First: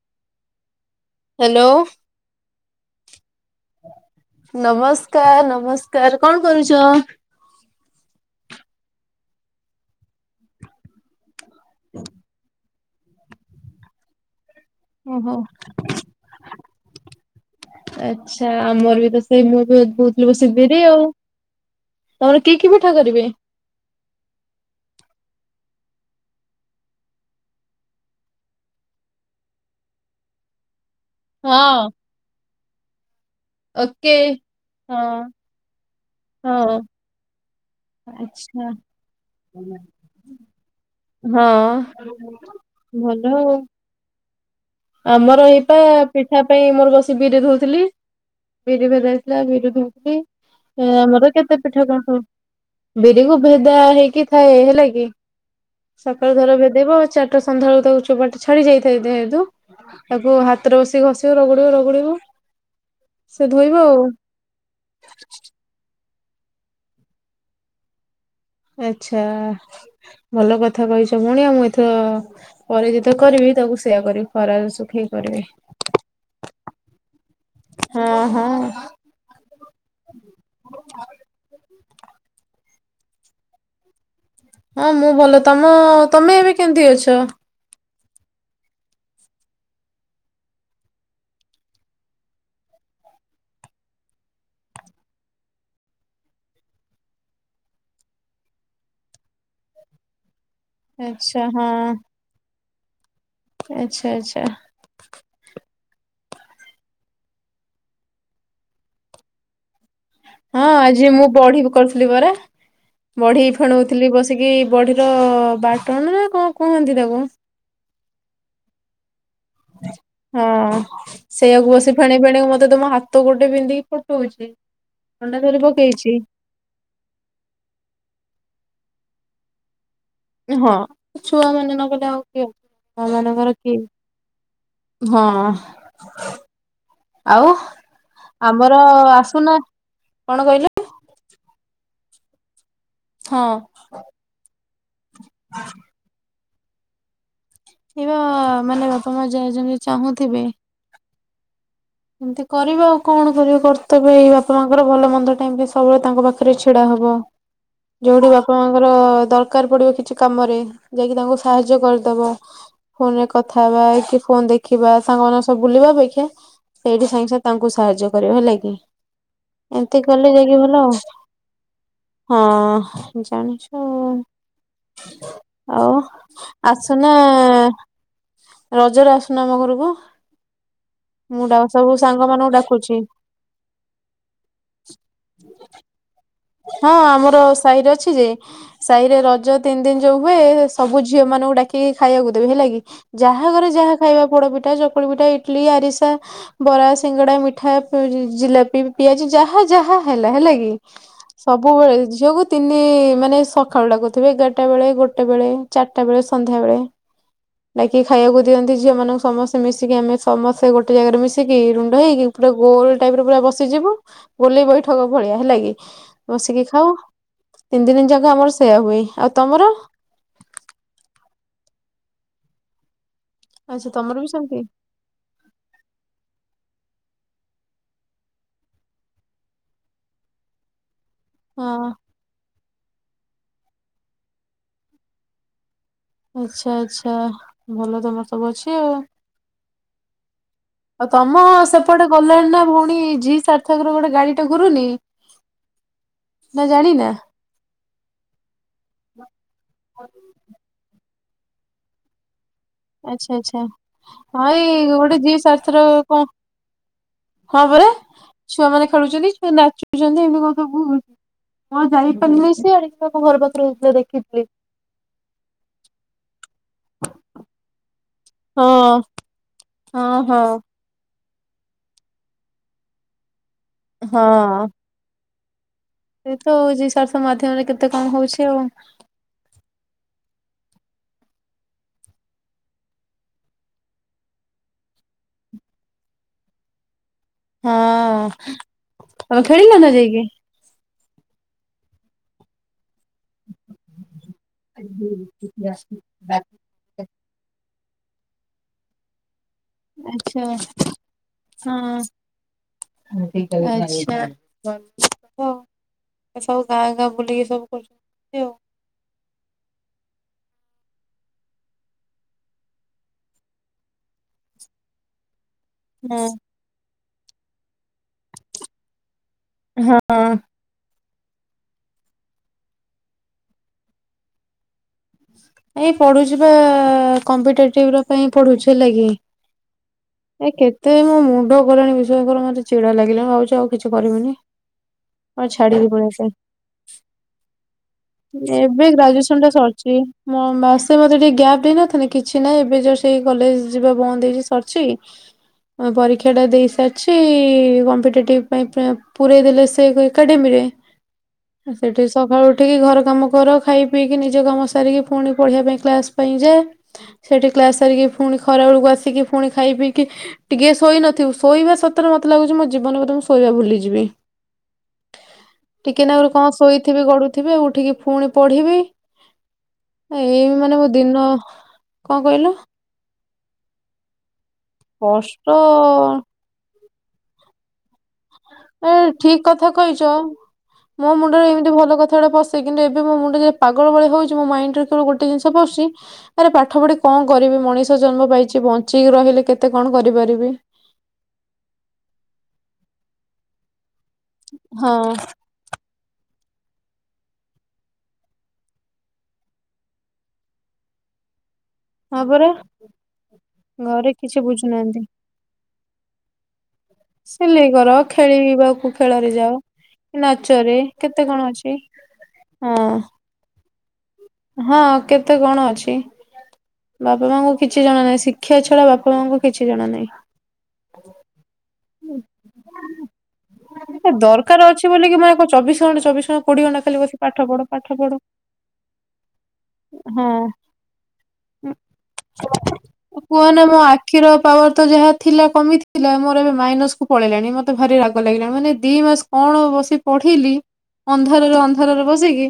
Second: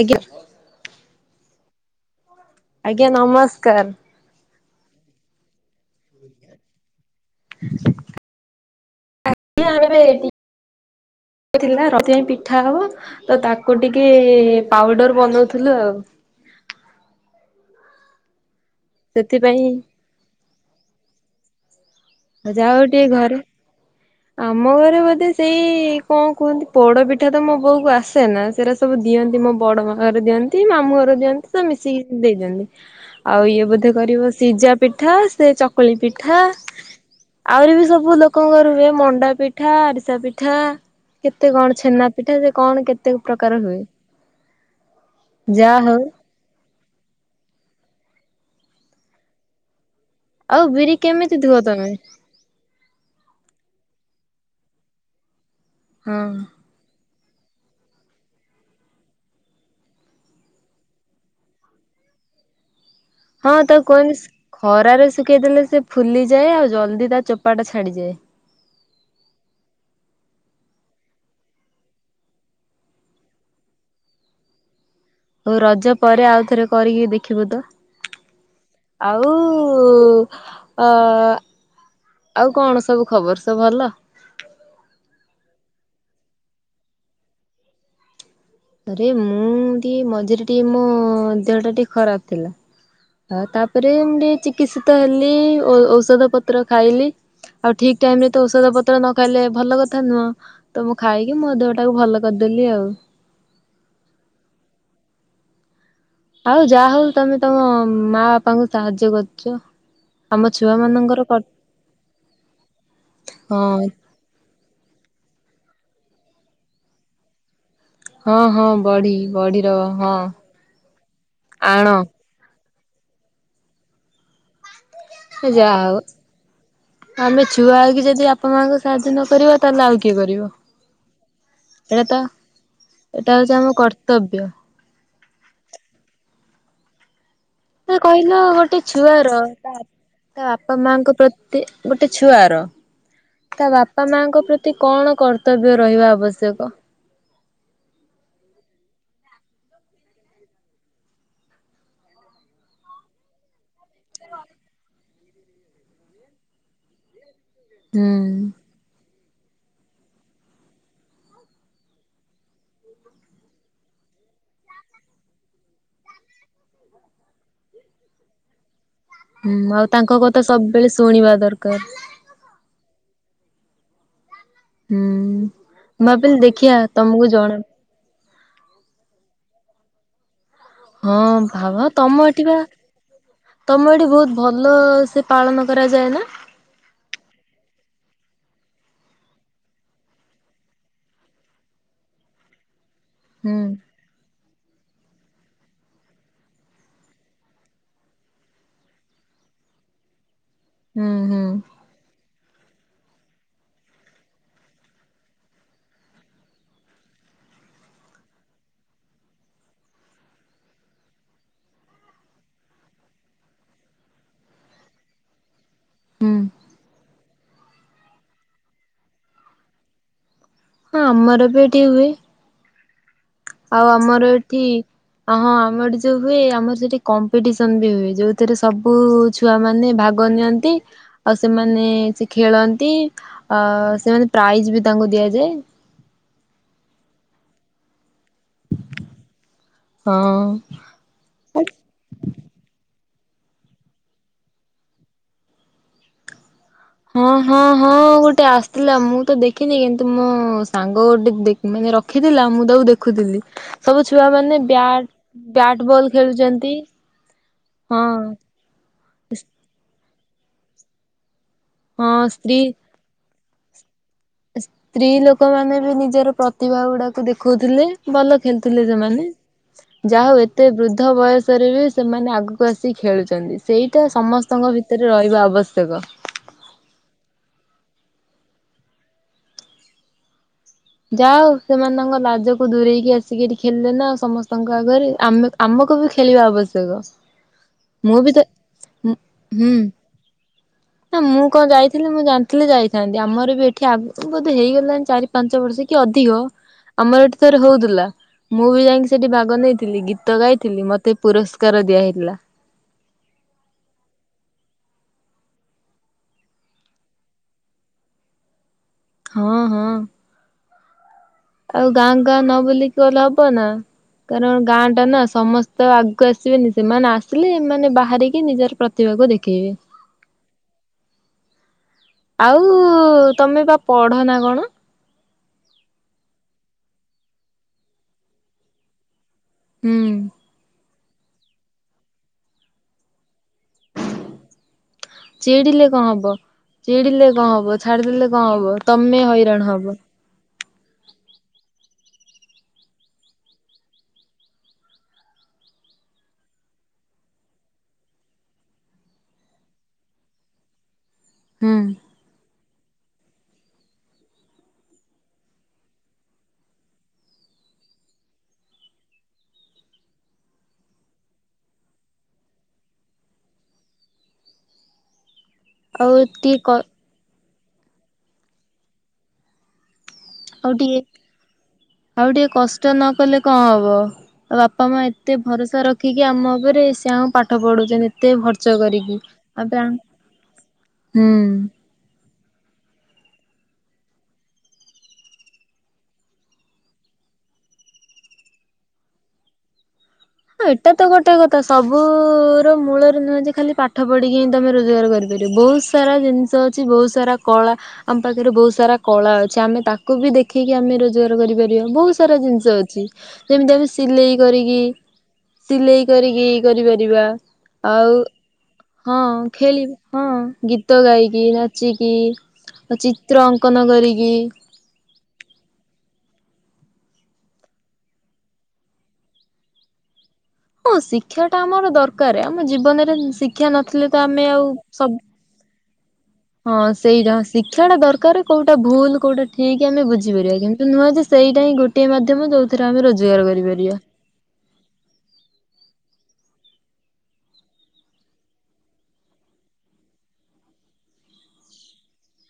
ଆଜ୍ଞା। ହ୍ୟାଲୋ। ଆଜ୍ଞା ନମସ୍କାର। ନମସ୍କାର ନମସ୍କାର କଣ କରୁଚ଼? ଜି ଆମେ ବି ଏଇଠି ଏଥିଲା ରାତି ପାଇଁ ପିଠା ହବ। ତ ତାକୁ ଟିକେ ପାଉଡର ଓହୋ ବନଉଥିଲୁ ଆଉ ଆଚ୍ଛା ଆମର ବି ତ ସେଇ ମୁଁ ସେଥିପାଇଁ ବି ବହୁତ ଲୋକ ସେ ବିରି ଆଉ ତମର କି ଯାହା କି ହଉ ପିଠା ଟିକେ କରିବେ? ଘରେ ଆମ ଘରେ ବୋଧେ ସେଇ କଣ କୁହନ୍ତି ପୋଡ ପିଠା ତ ମୋ ବୋଉକୁ ଆସେ ନା ସେଟ ସବୁ ଦିଅନ୍ତି ମୋ ବଡ ମା ବି ଦିଅନ୍ତି ମାମୁଁ ଘର ଦିଅନ୍ତି ହଁ ସବୁ ମିଶିକି ଦେଇ ଦିଅନ୍ତି। ଆଉ ଇଏ ବୋଧେ ଓକେ କରିବ ସିଜା ହଁ। ପିଠା ସେ ଚକୁଳି ପିଠା। ହଁ। ଆହୁରି ବି ସବୁ ଲୋକଙ୍କ ଆଚ୍ଛା। ରୁହେ ମଣ୍ଡା ପିଠା ଆରିସା ପିଠା। କେତେ କଣ ହଁ। ଛେନା ପିଠା ସେ କଣ କେତେ ଭଲ ଆଉ ପ୍ରକାର ହୁଏ। ଆମର ଏଇପା ଯାହା ହଉ ପିଠା ପାଇଁ ମୋର ବସି ବିରି ଧଉଥିଲି ବିରି ଭେଦା ହେଇଥିଲା ବିରି ଆଉ ଧଉଥିଲି। ବିରି ଆମର କେମିତି ଧୁଅ କେତେ ପିଠା ତମେ? କଣ ସବୁ ବିରିକୁ ଭେଦା ହେଇକି ଥାଏ ହେଲା କି ହଁ ସକାଳ ଧର ଭେଦ ଦେବ ଚାରିଟା ସନ୍ଧ୍ୟାଳକୁ ତାକୁ ଚୋବାଟା ଛାଡି ଯାଇଥାଏ ଦେହେତୁ ତାକୁ ହାତରେ ବସି ଘଷିବ ରଗୁଡିବ ରଗୁଡିବ। ହଁ ତାକୁ କଇସ ଖରାରେ ଶୁଖେଇଦେଲେ ସେ ଫୁଲିଯାଏ ଆଉ ଜଲ୍ଦି ତା ଚୋପାଟା ଛାଡିଯାଏ। ଆଛା ଭଲ କଥା କହିଛ ଭୋଉଣି ମୁଁ ଏଥର ପରେ ଯେତେଳେ କରିବି ତାକୁ ସେଇୟା କରିବି ଖରାାରେ ଶୁଖେଇ କରିବି। ହଉ ରଜ ପରେ ଆଉଥରେ କରିକି ଦେଖିବୁ ତ। ହଁ ହଁ। ଆଉ ଅ-ଅ ଆଉ କଣ ସବୁ ଖବର ସବୁ ଭଲ। ହଁ ମୁଁ ଭଲ ତମ ତମେ ଏବେ କେମତି ଅଛ। ଆରେ ମୁଁ ଟିକେ ମଝିରେ ଟିକେ ମୋ ଦେହ ଟା ଟିକେ ଖରାପ ଥିଲା। ହ ତାପରେ ମୁ ଟିକେ ଚିକିତ୍ସିତ ହେଲି ଔଷଧ ପତ୍ର ଖାଇଲି। ଆଉ ଠିକ୍ ଟାଇମ ରେ ତ ଔଷଧ ପତ୍ର ନ ଖାଇଲେ ଭଲ କଥା ନୁହଁ ତ ମୁଁ ଖାଇକି ଆଚ୍ଛା ମୋ ଦେହଟାକୁ ଭଲ କରିଦେଲି ଆଉ ଆଚଛା ଆଚ୍ଛା। ଆଉ ଯାହା ହଉ ତମେ ତମ ମା ବାପାଙ୍କୁ ସାହାଯ୍ୟ କରୁଚ଼। ହଁ ଆଜି ମୁଁ ବଢି କରୁଥିଲି ବରା ବଢେଇ ହଁ ଫେଣଉଥିଲି ବସ ସେ କିି ବଢିର ବାଟଣ ନା କଣ କୁହନ୍ତି ତାକୁ ହଁ ହଁ ବଢି। ହଁ ସେଇଆକୁ ଆଣ ବସି ଫେଣିଇ ଫେଣି ମତେ ତ ମୋ ହାତ ଗୋଟେ ପିନ୍ଧିକି ଫଟଉଚି। ସେ ଯାହା ହଉ ଆମେ ଛୁଆ ହେଇକି ଯଦି ବାପା ମାଙ୍କୁ ସାହାଯ୍ୟ ନ କରିବା ତା ଏଲେ ଆଉ କିଏ କରିବ ହଁ। ଛୁଆ ମାନେ ନ ଗଲେ ଆଉ ଏଇଆତ କିଏ ଅଛି। ମା ଏଟା ମାନଙ୍କର ଅଉଚି ଆମ କିଏ? କର୍ତ୍ତବ୍ୟ। ହଁ ଆଉ ସେ କହିଲ ଆମର ଗୋଟେ ଛୁଆର ଆସୁନା କଣ ତା କହିଲେ? ବାପା ମାଆଙ୍କ ପ୍ରତି ଗୋଟେ ଛୁଆର ହଁ ତା ବାପା ମାଙ୍କ ପ୍ରତି କଣ କର୍ତ୍ତବ୍ୟ ରହିବା ଅବଶ୍ୟ ସ୍ୟକ ଏଇବା ମାନେ ବାପା ମା ଯା ଯେମିତି ଚାହୁଁଥିବେ। ଏମିତି କରିବା ଆଉ କଣ କର କର୍ତ୍ତବ୍ୟ ଏଇ ବାପା ମାଙ୍କର ଭଲ ମନ୍ଦ ଟାଇମ ପାଇଁ ସବୁବେଳେ ତାଙ୍କ ପାଖରେ ଛିଡା ହବ। ହୁଁ ଯୋଉଟି ବା ବାପା ମା'ଙ୍କର ଦରକାର ପଡିବ କିଛି କାମରେ ଯାଇକି ତାଙ୍କୁ ସାହାଯ୍ୟ କରିଦବ। ଫୋନ ରେ କଥା ହେବା କି ଫୋନ ଦେଖିବା ସାଙ୍ଗମାନଙ୍କ ସହ ବୁଲିବା ଅପେକ୍ଷା ଏଇଠି ସାଙ୍ଗେ ସାଙ୍ଗେ ତାଙ୍କୁ ସାହାଯ୍ୟ କରିବ ହେଲା କି। ହୁଁ ଆଉ ଏମିତି ତାଙ୍କ କଲେ କଥା ଯାଇକି ଭଲ ସବୁବେଳେ ଶୁଣିବା ଦରକାର। ହଁ ଜାଣିଛୁ ଆଉ। ହୁଁ ଆଉ ମୁଁ ଭାବିଲି ଦେଖିଆ ଆସୁନା ତମକୁ ଜଣ ରଜରେ ଆସୁନ ଆମ ଘରକୁ। ହଁ ମୁଁ ଡା ଭାବ ସବୁ ସାଙ୍ଗ ତମ ମାନଙ୍କୁ ଏଠିବା ଡାକୁଛି ତମ ଏଠି ବହୁତ ଭଲ ସେ ପାଳନ କରାଯାଏ ନା? ହଁ ଆମର ସାହିରେ ଅଛି ଯେ। ସାହିରେ ରଜ ତିନଦିନ ଯୋଉ ହୁଏ ସବୁ ଝିଅ ମାନଙ୍କୁ ଡାକିକି ଖାଇବାକୁ ଦେବେ ହେଲା କି। ଯାହା ହୁଁ ଘରେ ଯାହା ଖାଇବା ପୋଡପିଠା ଚକୁଳି ପିଠା ଇଟଲି ଆରିସା। ବରା ସିଙ୍ଗଡା ମିଠା ପି ଜିଲାପି ପିଆଜି ଯାହା ଯାହା ହେଲା ହେଲା କି ହୁଁ ହୁଁ ସବୁବେଳେ ଝିଅକୁ ତିନି ମାନେ ସଖାଳୁ ଡାକୁଥିବେ ଏଗାରଟା ବେଳେ ଗୋଟେ ବେଳେ ଚାରିଟା ବେଳେ ସନ୍ଧ୍ୟା ବେଳେ। ଡାକିକି ଖାଇବାକୁ ଦିଅନ୍ତି ଝିଅ ମାନଙ୍କୁ ସମସ୍ତେ ମିଶିକି ଆମେ ସମସ୍ତେ ଗୋଟେ ଜାଗାରେ ମିଶିକି ରୁଣ୍ଡ ହେଇକି। ପୁରା ଗୋଲ ଟାଇପରେ ପୁରା ବସିଯିବୁ ଗୋଲେଇ ବୈଠକ ଭଳିଆ ହେଲା କି। ହୁଁ ବସିକି ଖାଉ ତିନଦିନ ଯାକ ଆମର ସେୟା ହୁଏ। ଆଉ ତମର? ହଁ ଆମର ବି ଏଠି ହୁଏ। ଆଉ ଆଚ୍ଛା ତମର ଆମର ବି ସେମିତି ଏଠି ଅ ହଁ ଆମର ଯୋଉ ହୁଏ ଆମର ସେଠି କମ୍ପିଟିସନ ବି ହୁଏ ଯୋଉଥିରେ ସବୁ ଛୁ ଛୁଆ ମାନେ ଭାଗ ନିଅନ୍ତି। ଆଉ ସେମାନେ ହଁ ସେ ଖେଳନ୍ତି ଅ ସେମାନେ ପ୍ରାଇଜ ବି ତାଙ୍କୁ ଦିଆଯାଏ। ଆଚ୍ଛା ଆଛା ଭଲ ତମର ସବୁ ଅଛି ଆଉ। ହଁ। ଆଉ ତମ ସେପଟେ ଗଲାଣି ନା ଭଉଣୀ ଜି ସାର୍ଥକ ର ଗୋଟେ ଗାଡିଟେ ଘୁରୁନି। ନା ଜାଣିନା। ହଁ ହଁ ହଁ ଗୋଟେ ଆସିଥିଲା ମୁଁ ତ ଦେଖିନି କିନ୍ତୁ ମୋ ସାଙ୍ଗ ଗୋଟେ ମାନେ ରଖିଥିଲା ମୁଁ ତାକୁ ଆଚ୍ଛା ଦେଖୁଥିଲି ଆଚ୍ଛା ସବୁ ଛୁଆ ହଁ ମାନେ ଏଇ ବ୍ୟା ଗୋଟେ ଜି ବ୍ୟାଟ ବଲ ଖେଳୁଛନ୍ତି। ତାପରେ ହଁ ଛୁଆମାନେ ଖେଳୁଛନ୍ତି ଛୁଆ ନାଚୁଛନ୍ତି ଏମିତି କଥା [unintelligible] ହଁ ଯାଇପାରିଲିନି ସିଆଡେ। ସେ ଆମ ଘର ପାଖରେ ରହି ଦେଖିଛି। ସ୍ତ୍ରୀ ଲୋକମାନେ ବି ନିଜର ପ୍ରତିଭା ଗୁଡାକୁ ଦେଖଉଥିଲେ ଭଲ ହଁ ଖେଳୁଥିଲେ ସେମାନେ। ହଁ ଯା ହଉ ହଁ ଏତେ ବୃଦ୍ଧ ବୟସରେ ବି ସେମାନେ ଆଗକୁ ଆସିିକି ଖେଳୁଛନ୍ତି। ସେଇଟା ସମସ୍ତଙ୍କ ଭିତରେ ରହିବା ଆବଶ୍ୟକ। ସେଇତ ଜୀ ସାର୍ଥକ ମାଧ୍ୟମରେ କେତେ କଣ ହଉଛି ଆଉ। ଯାହୋଉ ସେମାନେ ତାଙ୍କ ଲାଜକୁ ଦୂରେଇକି ଆସିକି ଏଠି ଖେଳିଲେ ନା ସମସ୍ତଙ୍କ ଆଗରେ। ଆମେ ଆମକୁ ବି ଖେଳିବା ଆବଶ୍ୟକ। ମୁଁ ହଁ ବି [unintelligible] ତ ତମେ ହୁଁ ଖେଳିଲ ନା ଯାଇକି? ନା ମୁଁ କଣ ଯାଇଥିଲି ମୁଁ ଜାଣିଥିଲେ ଯାଇଥାନ୍ତି। ଆମର ବି ଏଠି ଆଗ ବୋଧେ ହେଇଗଲାଣି ଚାରି ପାଞ୍ଚ ବର୍ଷ କି ଅଧିକ ଆଚ୍ଛା ଆମର ଏଠିଥରେ ହୋଉଥିଲା ମୁଁ ବି ଯାଇକି ସେଠି ଭାଗ ନେଇ ଥିଲି ଗୀତ ହଁ ଗାଇଥିଲି ମତେ ପୁରସ୍କାର ଦିଆହେଇଥିଲା। ଆଛା ହ। ଏ ସବୁ ଗାଁ ଗାଁ ବୁଲିକି ସବୁ କରୁଛନ୍ତି ଆଉ। ହଁ ହଁ। ଆଉ ଗାଁ ଗାଁ ନ ବୁଲିକି ଗଲେ ହବ ନା କାରଣ ଗାଁ ଟା ନା ସମସ୍ତେ ତ ହଁ ଆଗକୁ ଆସିବେନି ସେମାନେ ଆସିଲେ ମାନେ ବାହାରିକି ନିଜର ପ୍ରତିଭାକୁ ଦେଖ କି ହଁ ଆଉ ତମେ ବା ପଢ ନା କଣ? ଏ ପଢୁଛି ବା କମ୍ପିଟେଟିଭ ର ପାଇଁ ପଢୁଛି ହେଲାକି। ହୁଁ। ଏ କେତେ ମୋ ମୁଣ୍ଡ ଗଲେଣି ବିଶ୍ୱାସ କର ମତେ ଚିଡା ଲାଗିଲାଣି ଭାବଛି ଆଉ କିଛି କରିବିନି। ଆଉ ଚିଡିଲେ ଛାଡିକି କଣ ପଳେଇ ଆସିବା। ହବ ଚିଡିଲେ କଣ ହବ ଛାଡିଦେଲେ ତମେ ହବ ଏବେ ତମେ ଗ୍ରାଜୁଏସନ ଟା ହଇରାଣ ସରିଛି ହବ ମାସେ ମତେ ଟିକେ ଗ୍ୟାପ ଦେଇ ନଥାନ୍ତେ କିଛି ନହିଁ ଏବେ ଯୋଉ ସେଇ କଲେଜ ଯିବା ବନ୍ଦ ହେଇଛି ସରିଛି ହଁ ପରୀକ୍ଷାଟା ଦେଇସାରଚି କମ୍ପିଟେଟିଭ ପାଇଁ ପା ପୁରେଇ ଦେଲେ ସେଇ ଏକାଡେମୀରେ ହୁଁ। ସେଠି ସଖାଳୁ ଉଠିକି ଘରକାମ କର ଖାଇ ପିଇକି ନିଜ କାମ ସ୍ ସାରିକି ଫୁଣି ପଢିବା ପାଇଁ କ୍ଲାସ ପାଇଁ ଯାଆ ସେଠି କ୍ଲାସ ସାରିକି ଫୁଣି ଖରା ବେଳକୁ ଆସିକି ଫୁଣି ଖାଇ ପିଇକି ଟିକିଏ ଶୋଇ ନଥିବୁ ଶୋଇବା ସତରେ ମତେ ଲାଗୁଚି ମୋ ଜୀବନରେ ବୋଧେ ମୁଁ ଶୋଇବା ଭୁଲିଯିବି। ଟିକେ ଆଉ ନାକୁରୁ କଣ ଟିକେ କ ଶୋଇଥିବି ଗଡୁଥିବି ଆଉ ଉଠିକି ଫୁଣି ପଢିବି। ଏଇ ଆଉ ମାନେ ମୋ ଟିକେ ଦିନ କଣ ଆଉ ଟିକେ କହିଲ? କଷ୍ଟ ନ କଲେ କଁ ହବ ଆ ବାପା ମାଆ ଏତେ କଷ୍ଟ ଭରସା ରଖିକି ଆମ ଓପରେ ସେ ଆମ ପା ପାଠ ପଢୋଉଚନ୍ତି ଏତେ ଭର୍ ଏ ଠିକ କଥା କହିଚ ମୋ ମୁଣ୍ଡରେ ହୁଁ। ଏମିତି ଭଲ କଥାଗୁଡା ପସ୍ ସେ କିନ୍ତୁ ଏବେ ମୋ ମୁଣ୍ଡ ଯେ ପାଗଳ ଭଳି ହୋଉଚି ମୋ ମାଇଣ୍ଡରେ କେବଳ ଗୋଟେ ଜିନିଷ ପସୁଚି ଆରେ ପାଠ ପଢି କଣ କରିବି ମଣିଷ ଜନ୍ମ ପାଇଚି ବଞ୍ଚିକି ରହିଲେ କେତେ କଣ କରିପାରିବି। ହଁ ଏଟା ତ ଗୋଟେ କଥା ସବୁ ର ମୂଳରେ ନୁହେଁ ଯେ ଖାଲି ପାଠ ପଢିକି ହିଁ ତମେ ହଁ ରୋଜଗାର କରିପାରି ବୋହୁତ ସାରା ଜିନିଷ ଅଛି ବୋହୁତ ସାରା କଳା ଆମ ପାଖରେ ବୋହୁତ ସାରା କଳା ଅଛି ଆମେ ତାକୁ ବି ଦେଖେଇକି ଆମେ ରୋ ଜଗାର କରିପାରିବା ବୋହୁତ ହଁ ସାରା ପରା ଜିନଷ ଅଛି ଯେମିତି ଆମେ ଘରେ ସିଲେଇ କିଛି କରିକି ବୁଝୁନାହାନ୍ତି ସିଲେଇ କରିକି କରିପାରିବା ସିଲେଇ କର ଆଉ ଖେଳିବାକୁ ହଁ ଖେଳରେ ଯାଅ ଖେଳିବା ହଁ ନାଚରେ ଗୀତ କେତେ କଣ ଗାଇକି, ଅଛି ନାଚିକି ହଁ ଆଉ ଚିତ୍ର ଅଙ୍କନ କରିକି। ହଁ କେତେ କଣ ଅଛି। ବାପା ମାଆଙ୍କୁ କିଛି ଜଣା ନାହିଁ ଶିକ୍ଷା ଛଡା ବାପା ମାଆଙ୍କୁ କିଛି ଜଣା ନାହିଁ। ହଁ ଶିକ୍ଷାଟା ଆମର ଦରକାରେ ଆମ ଜୀବନରେ ଶିକ୍ଷା ନଥିଲେ ତ ଆମେ ଆଉ ନୁହେଁ କି ସବୁ ମୁଁ ଆଉ କଣ ଚବିଶ ଘଣ୍ଟା ଚବିଶ ଘଣ୍ଟା କୋଡିଏ ଘଣ୍ଟା ହଁ ଖାଲି ବସି ସେଇଟା ପାଠ ପଢ ପାଠ ଶିକ୍ଷାଟା ପଢ। ଦରକାରେ କୋଉଟା ଭୁଲ କୋଉଟା ଠିକ୍ ଆମେ ହଁ। ବୁଝିପାରିବା କିନ୍ତୁ ନୁହଁ ଯେ ସେଇଟା ହିଁ ଗୋଟିଏ ମାଧ୍ୟମ ଯୋଉଥିରେ ଆମେ ରୋଜଗାର କୁହନା ମୋ କରିପାରିବା। ଆଖିର ପାୱାର ତ ଯାହା ଥିଲା କମିଥିଲା ମୋର ଏବେ ମାଇନସକୁ ପଳେଇଲାଣି ମତେ ଭାରି ରାଗ ଲାଗିଲାଣି ମାନେ ଦିଇ ମାସ କଣ ବସି ପଢିଲି ଅନ୍ଧାରରେ ଅନ୍ଧାରରେ ବସିକି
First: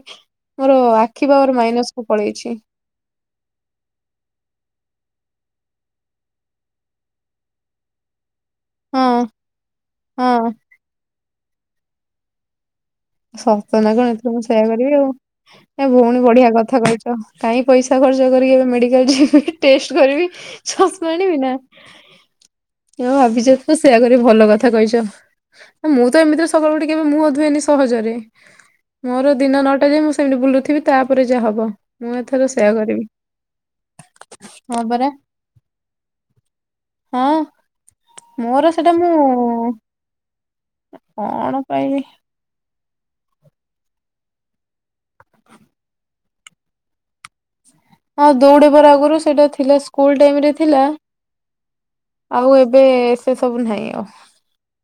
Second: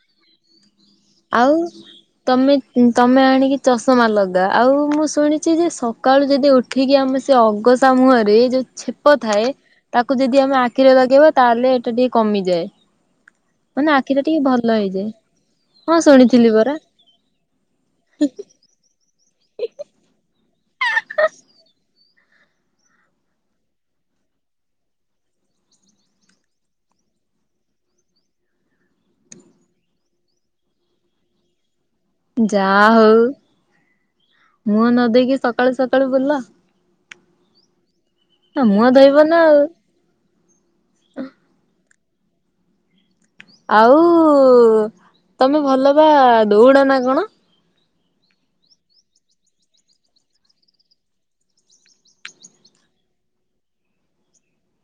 ମୋର ଆଖି ଆଉ ମାଇନସକୁ ତମେ ପଳେଇଛି। ତମେ ଆଣିକି ଚଷମା ଲଗା ଆଉ ମୁଁ ଶୁଣିଚି ଯେ ସକାଳୁ ଯଦି ଉଠିକି ଆମେ ସେ ଅଘସା ମୁହଁରେ ଯୋଉ ଛେପ ହଁ। ଥାଏ ତାକୁ ଯଦି ହଁ ଆମେ ଆଖିରେ ଲଗେଇବା ତାହେଲେ ଏଟା ଟିକେ କମିଯାଏ। ସତ ନା ମାନେ କଣ ଆଖିଟା ଏଥରୁ ମୁଁ ଟିକେ ସେୟା ଭଲ କରିବି ଆଉ। ହେଇଯାଏ ଏ ହଁ ଭୋଉଣୀ ବଢ଼ିଆ ଶୁଣିଥିଲି ପରା କଥା କୋହିଚ କାଇଁ ପଇସା ଖର୍ଚ୍ଚ କରିକି ଏବେ ମେଡିକାଲ ଯିବି। ଟେଷ୍ଟ କରିବି ଚସମା ଆଣିବି ନା ଆ ଅଭିଯୋଗ ତ ସେଇୟା କରି ଭଲ କଥା କହିଚ। ହଁ ତ ଏମିତିରେ ସକାଳୁ ଉଠି କେବେ ମୁଁ ଧୁଏନି ସ୍ ସହଜରେ ମୋର ଦିନ ନଅଟା ଯାଏ ମୁଁ ସେମିତି ବୁଲୁଥିବି ତାପରେ ଯାହା ହବ। ମୁଁ ଏଥର ସେୟା ଯାହା କରିବି ହଉ ହଁ ମୁହଁ ପରା। ନ ଦେଇକି ସକାଳୁ ସକାଳୁ ବୁଲ ହଁ ମୋର ମୁହଁ ସେଟା ଧୋଇବ ନା ଆଉ ମୁଁ କଣ ପାଇବି। ଆଉ ତମେ ଭଲ ବା ଦୋଉଡ ନା କଣ? ହଁ ଦୌଡ଼େପରା ଆଗରୁ ସେଇଟା ଥିଲା ସ୍କୁଲ ଟାଇମରେ ଥିଲା। ଆଉ ଏବେ ସେ ସବୁ ନାହିଁ ଆଉ।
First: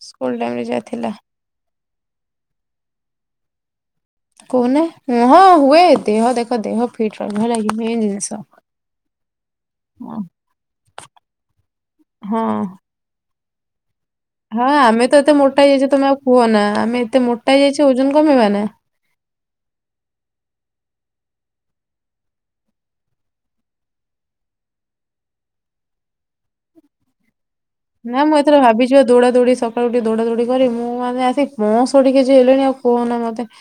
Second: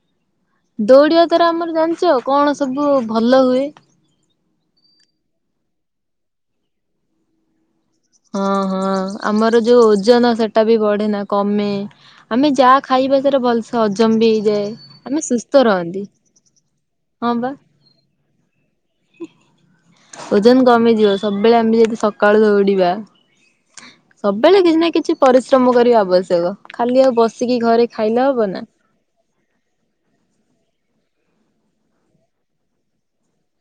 ସ୍କୁଲ ଟାଇମ ରେ ଯାହା ଥିଲା ଦୌଡିବା ଦ୍ୱାରା ଆମର ଜାଣିଚ କଣ ସବୁ ଭଲ ହୁଏ? କୋହୁନ ଏ ହଁ ହୁଏ ଦେହ ଦେଖ ଦେହ ଫିଟ୍ ରହିବ ହେଲାକି ମେନ୍ ଜି ହଁ ହଁ ଆମର ଯୋଉ ହଁ ଓଜନ ସେଟା ବି ବଢ଼େନା କମେ ଆମେ ଯା ଖା ଖାଇବା ସେଟା ଭଲସ୍ ହଜମ ବି ହେ ହଁ ଆମେ ତ ଏତେ ମୋଟା ଯାଇଚେ ତମେ ଆଉ କୁହନା ଆମେ ଏତେ ହଁ ବା ମୋଟା ଯାଇଚେ ଓଜନ କମେଇବା ନା? ଓଜନ କମିଯିବ ସବୁବେଳେ ଆମେ ଯଦି ସକାଳୁ ଦୌଡିବା। ସବୁବେଳେ କିଛି ନା କିଛି ପରିଶ୍ରମ କରିବା ଆବଶ୍ୟକ ଖାଲି ଆଉ ବସିକି ଘରେ ଖାଇଲେ ନାଁ ମୁଁ ହବ ଏଥର ନା। ଭାବିଛି। ଯିବା ଦୌଡ଼ା ଦୌଡି ସକାଳୁ ଉଠିକି ଦୌଡା ଦୌଡି କରି ମୁଁ ଆମେ ଆସି ପଅଁଷଠି କେଜି ହେଲିଣି ଆଉ କୁହନା ମତେ।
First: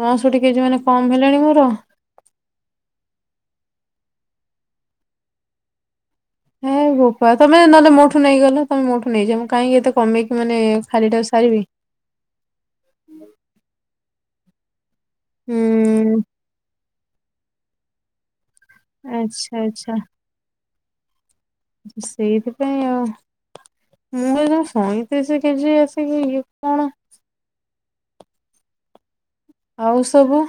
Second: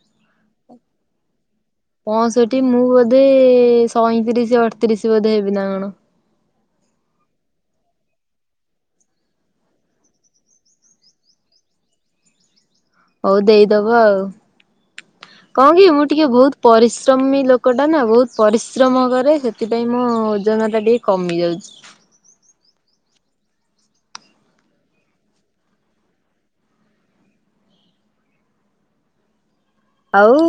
ପଅଁଷଠି କେଜି ମାନେ କମ ହେଲାଣି ମୋର। ପଅଁଷଠି ମୁଁ ବୋଧେ ସଇଁତିରିଶ ଅଢତିରିଶି ବୋଧେ ହେବି ନା କଣ। ମୋ ବୋପା ତମେ ନହେଲେ ମୋ ଠୁ ନେଇଗଲ ତମେ ମୋ ଠୁ ନେଇଯା ମୁଁ କାହିଁକି ଏତେ କମେଇି ମାନେ ଖାଲି ଟା ସାରିବି। ହଉ ଦେଇଦବ ଆଉ କଣ କି ମୁଁ ହୁଁ ଟିକେ ବହୁତ ପରିଶ୍ରମୀ ଲୋକ ଲୋକଟା ନା ବହୁତ ପରିଶ୍ରମ କରେ ଆଚ୍ଛା ସେଥିପାଇଁ ଆଚ୍ଛା ମୋ ଓଜନ ଟା ଟିକେ କମିଯାଉଚି। ସେଇଥି ପାଇଁ ଆଉ। ମୁଁ କହିଲି ତମେ ସଇଁତିରିଶ କେଜି ଆସିକି ଇଏ କଣ। ଆଉ ସବୁ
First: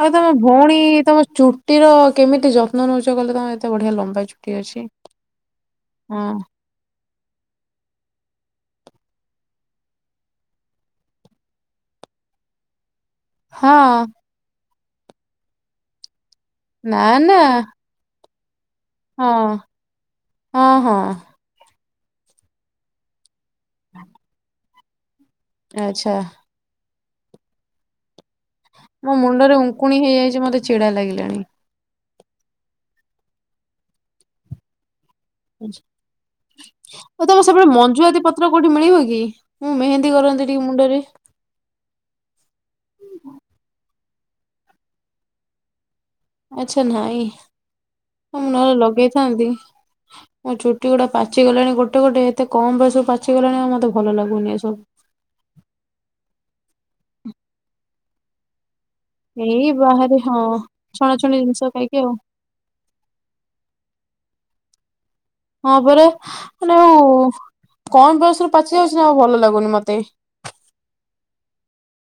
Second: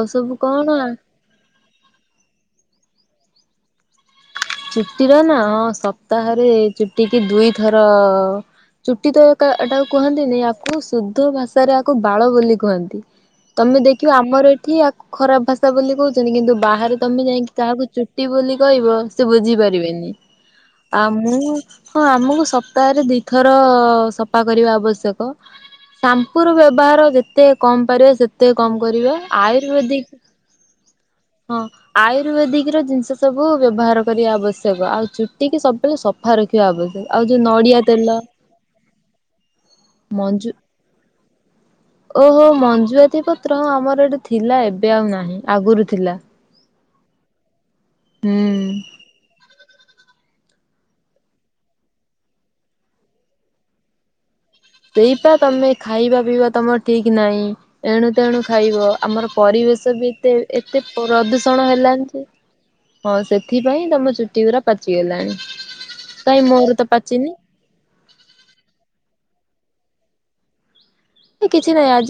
ଆଉ ତମ ସବୁ କଣ ଭଉଣୀ ତମେ ଚୁ ଟିର କେମିତି ଯତ୍ନ ନେଉଛ କଲେ ତମ ଏତେ ବଢ଼ିଆ ଲମ୍ବା ଚୁ ଚୁଟିର ନା ହଁ ସପ୍ତାହରେ ଚୁଟି କି ଦୁଇଥର ଚୁଟି ତ ଏକା ଏଟାକୁ କୁହନ୍ତିନି ଆକୁ ଶୁଦ୍ଧ ଭାଷାରେ ଆକୁ ବାଳ ବୋଲି କୁହନ୍ତି। ତମେ ହଁ ଦେଖିବ ଆମର ଏଠି ଆକୁ ଖରାପ ଭାଷା ବୋଲି କହୁଛନ୍ତି କିନ୍ତୁ ବାହାରେ ନା ତମେ ନା ଯାଇକି ତାହାକୁ ଚୁ ଚୁଟି ବୋଲି କହିବ ସେ ହଁ ବୁଝିପାରିବେନି ହଁ ହଁ ଆଉ ମୁଁ ହଁ ଆମକୁ ସପ୍ତାହରେ ଦିଥର ସଫା କରିବା ଆବଶ୍ୟକ। ଆଚ୍ଛା ସାମ୍ପୁର ବ୍ୟବହାର ଯେତେ କମ ପାରିବ ସେତେ ସେତେ କମ କରିବା ମୋ ମୁଣ୍ଡରେ ଉଙ୍କୁଣି ଆୟୁର୍ବେଦିକ ହେଇଯାଇଛି ମତେ ଚିଡା ଲାଗିଲାଣି। ହଁ। ଆୟୁର୍ବେଦିକ ର ଜିନିଷ ସବୁ ବ୍ୟବହାର କରିବା ଆବଶ୍ୟକ ଆଉ ଚୁ ଆଉ ତମ ସେ ପଟେ ନଡିଆ ତେଲ ମଞ୍ଜୁଆତି ପତ୍ର କୋଉଠି ମିଳିବ କି? ମୁଁ ମେହେନ୍ଦୀ ମଞ୍ଜୁ କରନ୍ତି ଟିକେ ମୁଣ୍ଡରେ। ଓହୋ ମଞ୍ଜୁଆତି ପତ୍ର ହ ଆମର ଏଠି ଥିଲା ଏବେ ଆଉ ନାହିଁ ଆଗରୁ ଥିଲା। ଆଚ୍ଛା ନାଇଁ ହୁଁ ନହେଲେ ଲଗେଇଥାନ୍ତି। ମୋ ଚୁଟି ଗୁଡ଼ା ପାଚି ଗଲାଣି ଗୋଟେ ଗୋଟେ ଏତେ କମ୍ ବୟସ ପାଚିଗଲାଣି ଆଉ ମତେ ଭଲ ଲାଗୁନି ଏ ସବୁ। ସେଇପା ତମେ ଖାଇବା ପିଇବା ତମର ଠିକ ନାହିଁ ଏଣୁ ତେଣୁ ଖାଇବ। ଆମର ଏଇ ପରିବେଶ ବି ବାହାରେ ଏତେ ହଁ ଏତେ ଛଣାଛଣି ପ୍ରଦୂଷଣ ଜିନିଷ ଖାଇକି ହେଲାଣି ଆଉ। ଯେ ହଁ ସେଥିପାଇଁ ତମ ଚୁଟି ଗୁରା ପାଚିଗଲାଣି। ହଁ ପରା କାଇଁ ମାନେ ମୋର ତ ଆଉ ପାଚିନି କମ୍ ବୟସରେ ପାଚି ଯାଉଛି ନା ଆଉ ଭଲ ଲାଗୁନି ମତେ। କିଛି ନାଇଁ ଆଜି